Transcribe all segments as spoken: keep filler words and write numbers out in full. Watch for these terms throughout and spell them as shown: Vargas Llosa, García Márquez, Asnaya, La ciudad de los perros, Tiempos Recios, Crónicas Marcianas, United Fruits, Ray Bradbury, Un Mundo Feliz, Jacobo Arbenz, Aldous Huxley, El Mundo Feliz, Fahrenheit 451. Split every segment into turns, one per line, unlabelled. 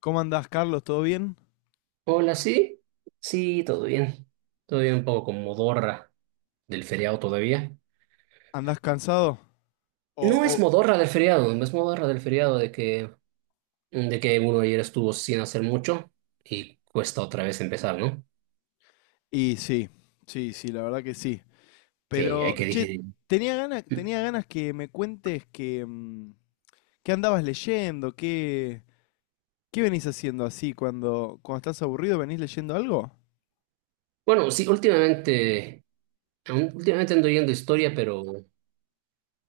¿Cómo andás, Carlos? ¿Todo bien?
Hola, sí. Sí, todo bien. Todo bien, un poco con modorra del feriado todavía.
¿Andás cansado? O,
No es
o-
modorra del feriado, no es modorra del feriado de que, de que uno ayer estuvo sin hacer mucho y cuesta otra vez empezar, ¿no?
y sí, sí, sí, la verdad que sí.
Sí, hay
Pero,
que
che,
digerir.
tenía ganas, tenía ganas que me cuentes que, mm, qué andabas leyendo, qué, qué venís haciendo así cuando, cuando estás aburrido, ¿venís leyendo algo?
Bueno, sí, últimamente, aún- últimamente ando yendo historia, pero,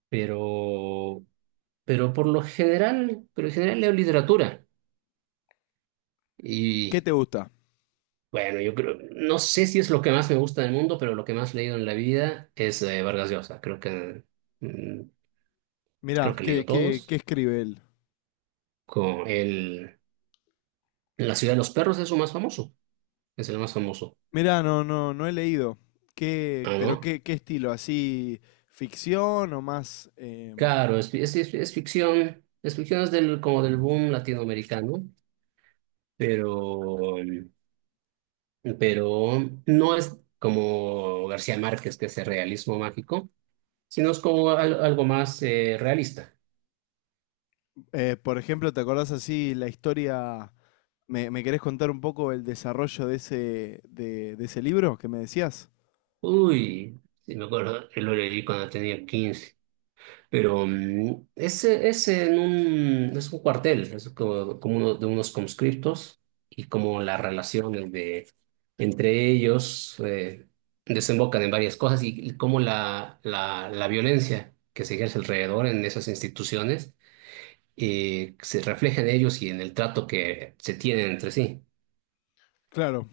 pero, pero por lo general, pero en general leo literatura.
¿Qué te gusta?
Bueno, yo creo, no sé si es lo que más me gusta del mundo, pero lo que más he leído en la vida es eh, Vargas Llosa. Creo que, mm, creo
Mirá,
que he
¿qué,
leído
qué, qué
todos.
escribe él?
Con el, La ciudad de los perros es su más famoso. Es el más famoso.
Mirá, no, no, no he leído. ¿Qué,
Ah,
pero
¿no?
qué, qué estilo? ¿Así ficción o más em,
Claro, es, es, es- es ficción. Es ficción, es del, como del boom latinoamericano, pero, pero no es como García Márquez, que es el realismo mágico, sino es como al- algo más eh, realista.
eh, por ejemplo, ¿te acordás así la historia? ¿Me, me querés contar un poco el desarrollo de ese, de, de ese libro que me decías?
Uy, sí me acuerdo, yo lo leí cuando tenía quince. Pero mm, ese es en un, es un cuartel, es como, como uno de unos conscriptos y como las relaciones de, entre ellos eh, desembocan en varias cosas y como la, la, la violencia que se ejerce alrededor en esas instituciones, eh, se refleja en ellos y en el trato que se tienen entre sí.
Claro.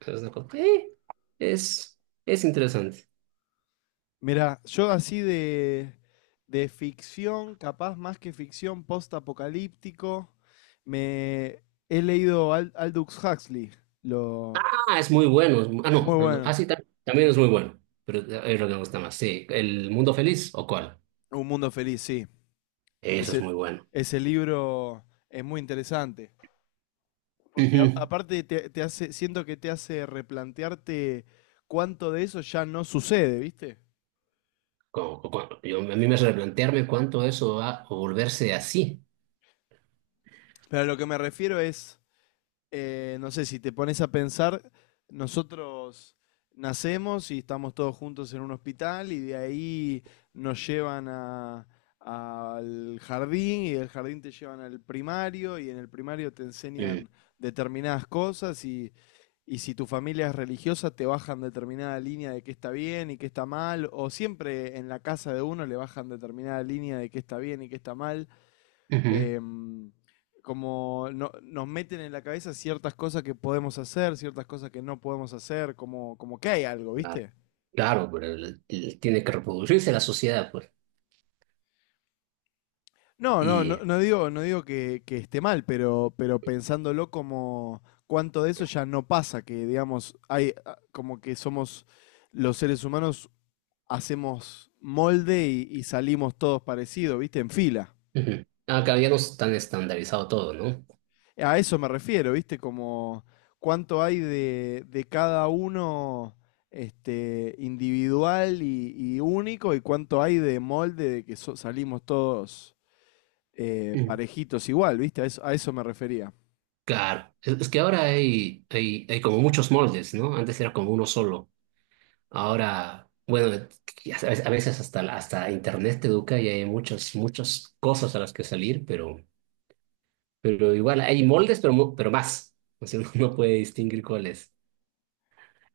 Es, una cosa- eh, es, es interesante.
Mira, yo así de, de ficción, capaz más que ficción post-apocalíptico, me he leído Al- Aldous Huxley, lo,
Ah, es muy bueno. es mu- Ah, no.
muy
Ah,
bueno.
sí, también es muy bueno. Pero eh, es lo que me gusta más. Sí, ¿El Mundo Feliz o cuál?
Un mundo feliz, sí.
Eso es
Ese,
muy bueno.
ese libro es muy interesante. Porque a-
Ujú.
aparte te, te hace, siento que te hace replantearte cuánto de eso ya no sucede, ¿viste?
Como- como- yo, a mí me hace replantearme cuánto eso va a volverse así.
Pero a lo que me refiero es, eh, no sé, si te pones a pensar, nosotros nacemos y estamos todos juntos en un hospital y de ahí nos llevan a- al jardín y del jardín te llevan al primario y en el primario te
Mm.
enseñan determinadas cosas y, y si tu familia es religiosa te bajan determinada línea de qué está bien y qué está mal o siempre en la casa de uno le bajan determinada línea de qué está bien y qué está mal,
Ujú.
eh, como no- nos meten en la cabeza ciertas cosas que podemos hacer, ciertas cosas que no podemos hacer, como, como que hay algo,
Claro,
¿viste?
claro, pero el- el- tiene que reproducirse la sociedad, pues.
No, no, no,
Y
no digo, no digo que, que esté mal, pero, pero pensándolo como cuánto de eso ya no pasa, que digamos, hay ah, como que somos los seres humanos, hacemos molde y, y salimos todos parecidos, ¿viste? En fila.
ujú. Ah, claro, ya no es tan estandarizado todo, ¿no?
A eso me refiero, ¿viste? Como cuánto hay de, de cada uno este, individual y, y único y cuánto hay de molde de que so- salimos todos eh,
Mm.
parejitos igual, ¿viste? A eso, a eso me refería.
Claro, es, es que ahora hay, hay, hay como muchos moldes, ¿no? Antes era como uno solo. Ahora, bueno, a veces a veces hasta, la- hasta Internet te educa y hay muchas, muchas cosas a las que salir, pero, pero igual hay moldes, pero, mu- pero más. O sea, uno no puede distinguir cuál es,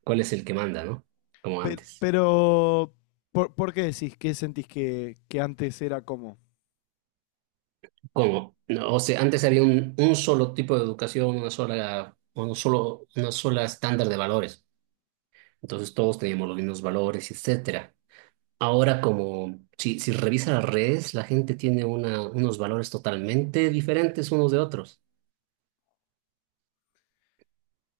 cuál es el que manda, ¿no? Como
Pe-
antes.
Pero, ¿por, por qué decís? ¿Qué sentís que, que antes era como?
Como, no, o sea, antes había un, un solo tipo de educación, una sola, un solo, una sola estándar de valores. Entonces todos teníamos los mismos valores, etcétera. Ahora, como si, si revisa las redes, la gente tiene una, unos valores totalmente diferentes unos de otros.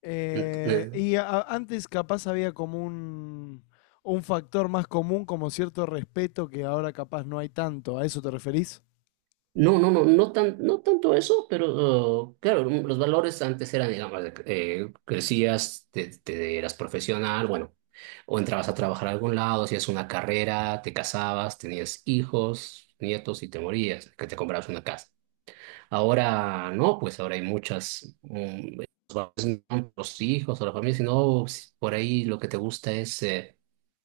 Eh,
Eh,
y a- antes capaz había como un, un factor más común, como cierto respeto que ahora capaz no hay tanto. ¿A eso te referís?
No, no, no, no tan, no tanto eso, pero uh, claro, mm, los valores antes eran, digamos, de que, eh, crecías, te, te eras profesional, bueno, o entrabas a trabajar a algún lado, hacías una carrera, te casabas, tenías hijos, nietos y te morías, que te comprabas una casa. Ahora no, pues ahora hay muchas, mm, los valores no son los hijos o la familia, sino si por ahí lo que te gusta es eh,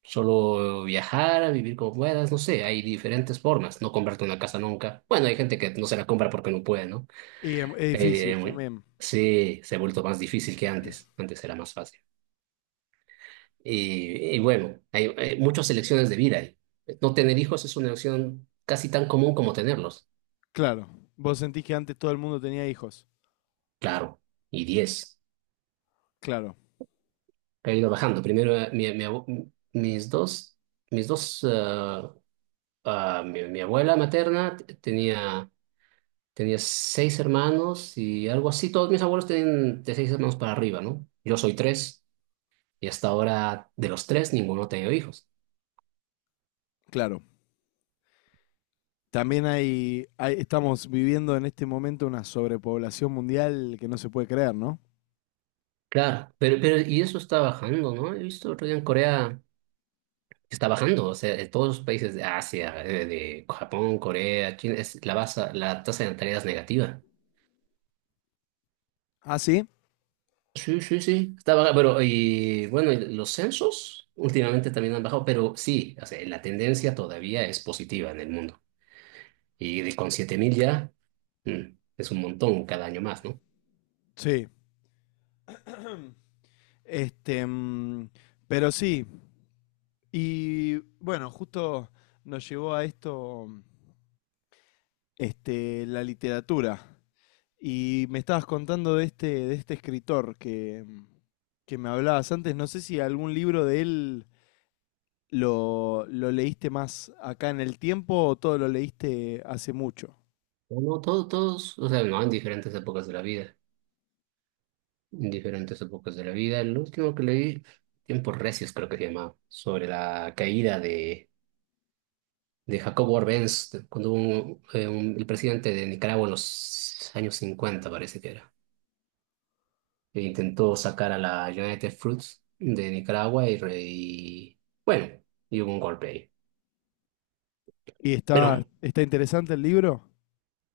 solo viajar, vivir como puedas, no sé, hay diferentes formas, no comprarte una casa nunca. Bueno, hay gente que no se la compra porque no puede, ¿no?
Y em- es
Eh,
difícil
bueno,
también.
sí, se ha vuelto más difícil que antes, antes era más fácil. Y, y bueno, hay, hay muchas elecciones de vida ahí. No tener hijos es una elección casi tan común como tenerlos,
Claro. Vos sentís que antes todo el mundo tenía hijos.
claro, y diez.
Claro,
He ido bajando. Primero, eh, mi- mi abu- mis dos, mis dos, eh, ah, mi, mi abuela materna t- tenía, tenía seis hermanos y algo así. Todos mis abuelos tienen de seis hermanos para arriba, ¿no? Yo soy tres y hasta ahora de los tres ninguno ha tenido hijos.
claro. También hay, hay- estamos viviendo en este momento una sobrepoblación mundial que no se puede creer, ¿no?
Claro, pero, pero y eso está bajando, ¿no? He visto otro día en Corea que está bajando, o sea, en todos los países de Asia, eh, de Japón, Corea, China, es la, basa- la tasa de natalidad es negativa.
¿Ah, sí?
Sí, sí, sí, está baja, pero y bueno, y los censos últimamente también han bajado, pero sí, o sea, la tendencia todavía es positiva en el mundo. Y de- con siete mil ya mm, es un montón cada año más, ¿no?
Sí. Este, mm, pero sí. Y bueno, justo nos llevó a esto, mm, este, la literatura. Y me estabas contando de este, de este escritor que, mm, que me hablabas antes. No sé si algún libro de él lo, ¿lo leíste más acá en el tiempo o todo lo leíste hace mucho?
No, todos, todos, o sea, no, en diferentes épocas de la vida, en diferentes épocas de la vida. El último que leí, Tiempos Recios creo que se llamaba, sobre la caída de, de Jacobo Arbenz, cuando hubo un- eh, un- el presidente de Nicaragua en los años cincuenta parece que era. E intentó sacar a la United Fruits de Nicaragua y, re- y, bueno, y hubo un golpe ahí.
¿Y
Pero,
está, está interesante el libro?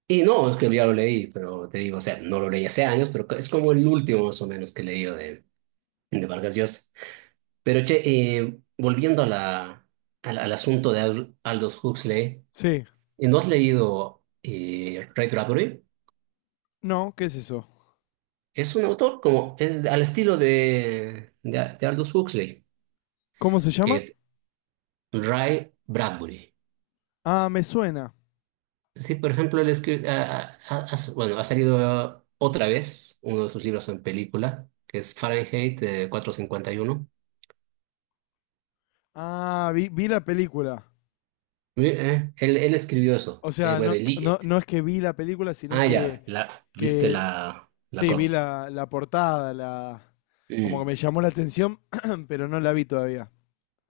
y no, es que ya lo leí, pero te digo, o sea, no lo leí hace años, pero es como el último más o menos que he leído de, de Vargas Llosa. Pero che, eh, volviendo a la, al, al asunto de Al- Aldous Huxley,
Sí.
¿y ¿no has leído eh, Ray Bradbury?
No, ¿qué es eso?
Es un autor como, es al estilo de, de, de Aldous Huxley,
¿Cómo se llama?
que Ray Bradbury.
Ah, me suena.
Sí, por ejemplo, él escri- ha, ha- ha- bueno, ha salido otra vez uno de sus libros en película, que es Fahrenheit eh, cuatrocientos cincuenta y uno.
Ah, vi, vi la película.
Mi- eh, él, él escribió eso.
O
Eh,
sea,
bueno,
no,
el
no,
li-
no es que vi la película, sino
ah, ya,
que,
la, viste
que
la, la
sí, vi
cosa.
la, la portada, la, como que
Mm.
me llamó la atención, pero no la vi todavía.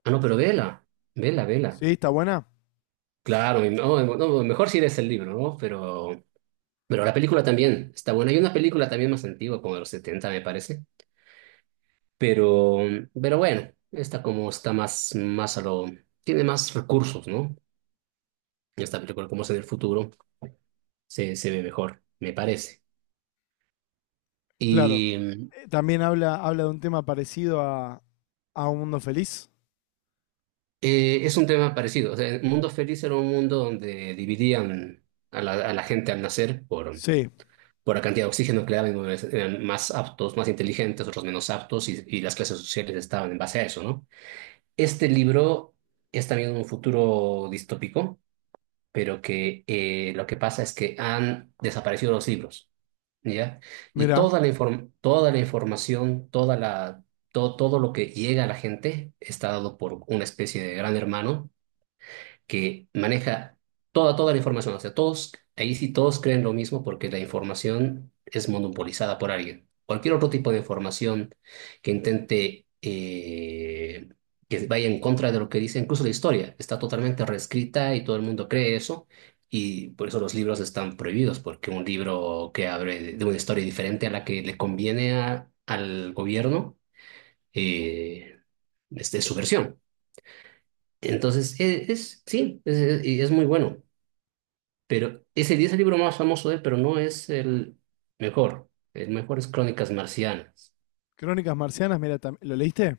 Ah, no, pero vela, vela, vela.
¿Sí? ¿Está buena?
Claro, y no, no, no, mejor si lees el libro, ¿no? Pero, pero la película también está buena. Hay una película también más antigua, como de los setenta me parece. Pero, pero bueno, esta como está más, más a lo... Tiene más recursos, ¿no? Y esta película como es en el futuro, se, se ve mejor, me parece.
Claro.
Y mm,
Eh, también habla, habla de un tema parecido a, a Un Mundo Feliz.
eh, es un tema parecido. O sea, el mundo feliz era un mundo donde dividían a la, a la gente al nacer por,
Sí.
por la cantidad de oxígeno que le daban, unos eran más aptos, más inteligentes, otros menos aptos, y, y las clases sociales estaban en base a eso, ¿no? Este libro es también un futuro distópico, pero que eh, lo que pasa es que han desaparecido los libros. ¿Ya? Y
Mira,
toda la inform- toda la información, toda la, to- todo lo que llega a la gente está dado por una especie de gran hermano que maneja toda, toda la información. O sea, todos, ahí sí todos creen lo mismo porque la información es monopolizada por alguien. Cualquier otro tipo de información que intente, eh, que vaya en contra de lo que dice, incluso la historia, está totalmente reescrita y todo el mundo cree eso. Y por eso los libros están prohibidos, porque un libro que abre de de una historia diferente a la que le conviene a- al gobierno, eh, este, es su versión. Entonces, e- es, sí, es, es- y es muy bueno. Pero ese es el libro más famoso de él, pero no es el mejor. El mejor es Crónicas Marcianas.
Crónicas Marcianas, mira, tam- ¿lo leíste?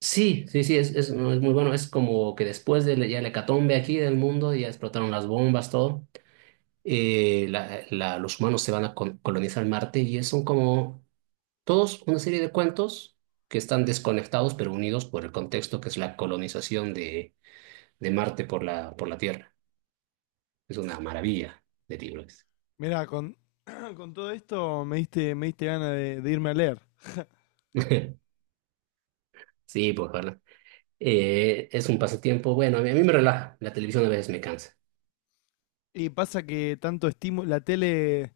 Sí, sí, sí, es, es, no, es muy bueno. Es como que después de la- ya la hecatombe aquí del mundo, ya explotaron las bombas, todo. Eh, la- la- los humanos se van a col- colonizar Marte y son como todos una serie de cuentos que están desconectados pero unidos por el contexto que es la colonización de, de Marte por la, por la Tierra. Es una maravilla de libros.
Mira, con, con todo esto me diste, me diste ganas de, de irme a leer.
Sí, pues, Eh, es un pasatiempo, bueno, a mí, a mí me relaja, la televisión a veces me cansa.
Y pasa que tanto estímulo, la tele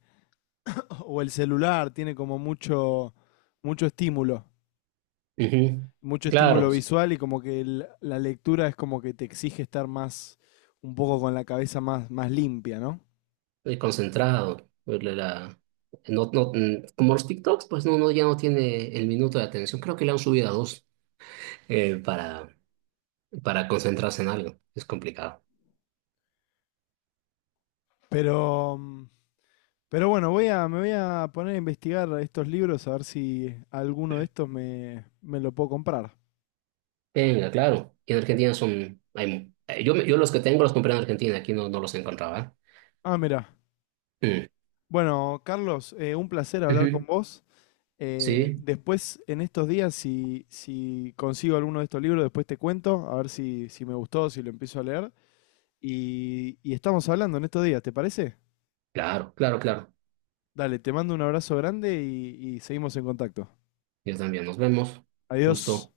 o el celular tiene como mucho, mucho estímulo,
Ujú.
mucho
Claro,
estímulo
estoy
visual y como que el- la lectura es como que te exige estar más, un poco con la cabeza más, más limpia, ¿no?
concentrado, pues. La, la- no, no, mm, Como los TikToks, pues no, no, ya no tiene el minuto de atención. Creo que le han subido a dos eh, para, para concentrarse en algo. Es complicado.
Pero, mm, pero bueno, voy a, me voy a poner a investigar estos libros a ver si alguno de estos me, me lo puedo comprar.
Venga, claro. Y en Argentina son... Hay, eh, yo, yo los que tengo los compré en Argentina, aquí no, no los encontraba.
Ah, mira.
¿Eh?
Bueno, Carlos, eh, un placer
Mm.
hablar con
Ujú.
vos. Eh,
Sí,
después, en estos días, si, si consigo alguno de estos libros, después te cuento, a ver si, si me gustó, si lo empiezo a leer. Y, y estamos hablando en estos días, ¿te parece?
claro, claro, claro.
Dale, te mando un abrazo grande y y seguimos en contacto.
Yo también. Nos vemos.
Adiós.
Gusto.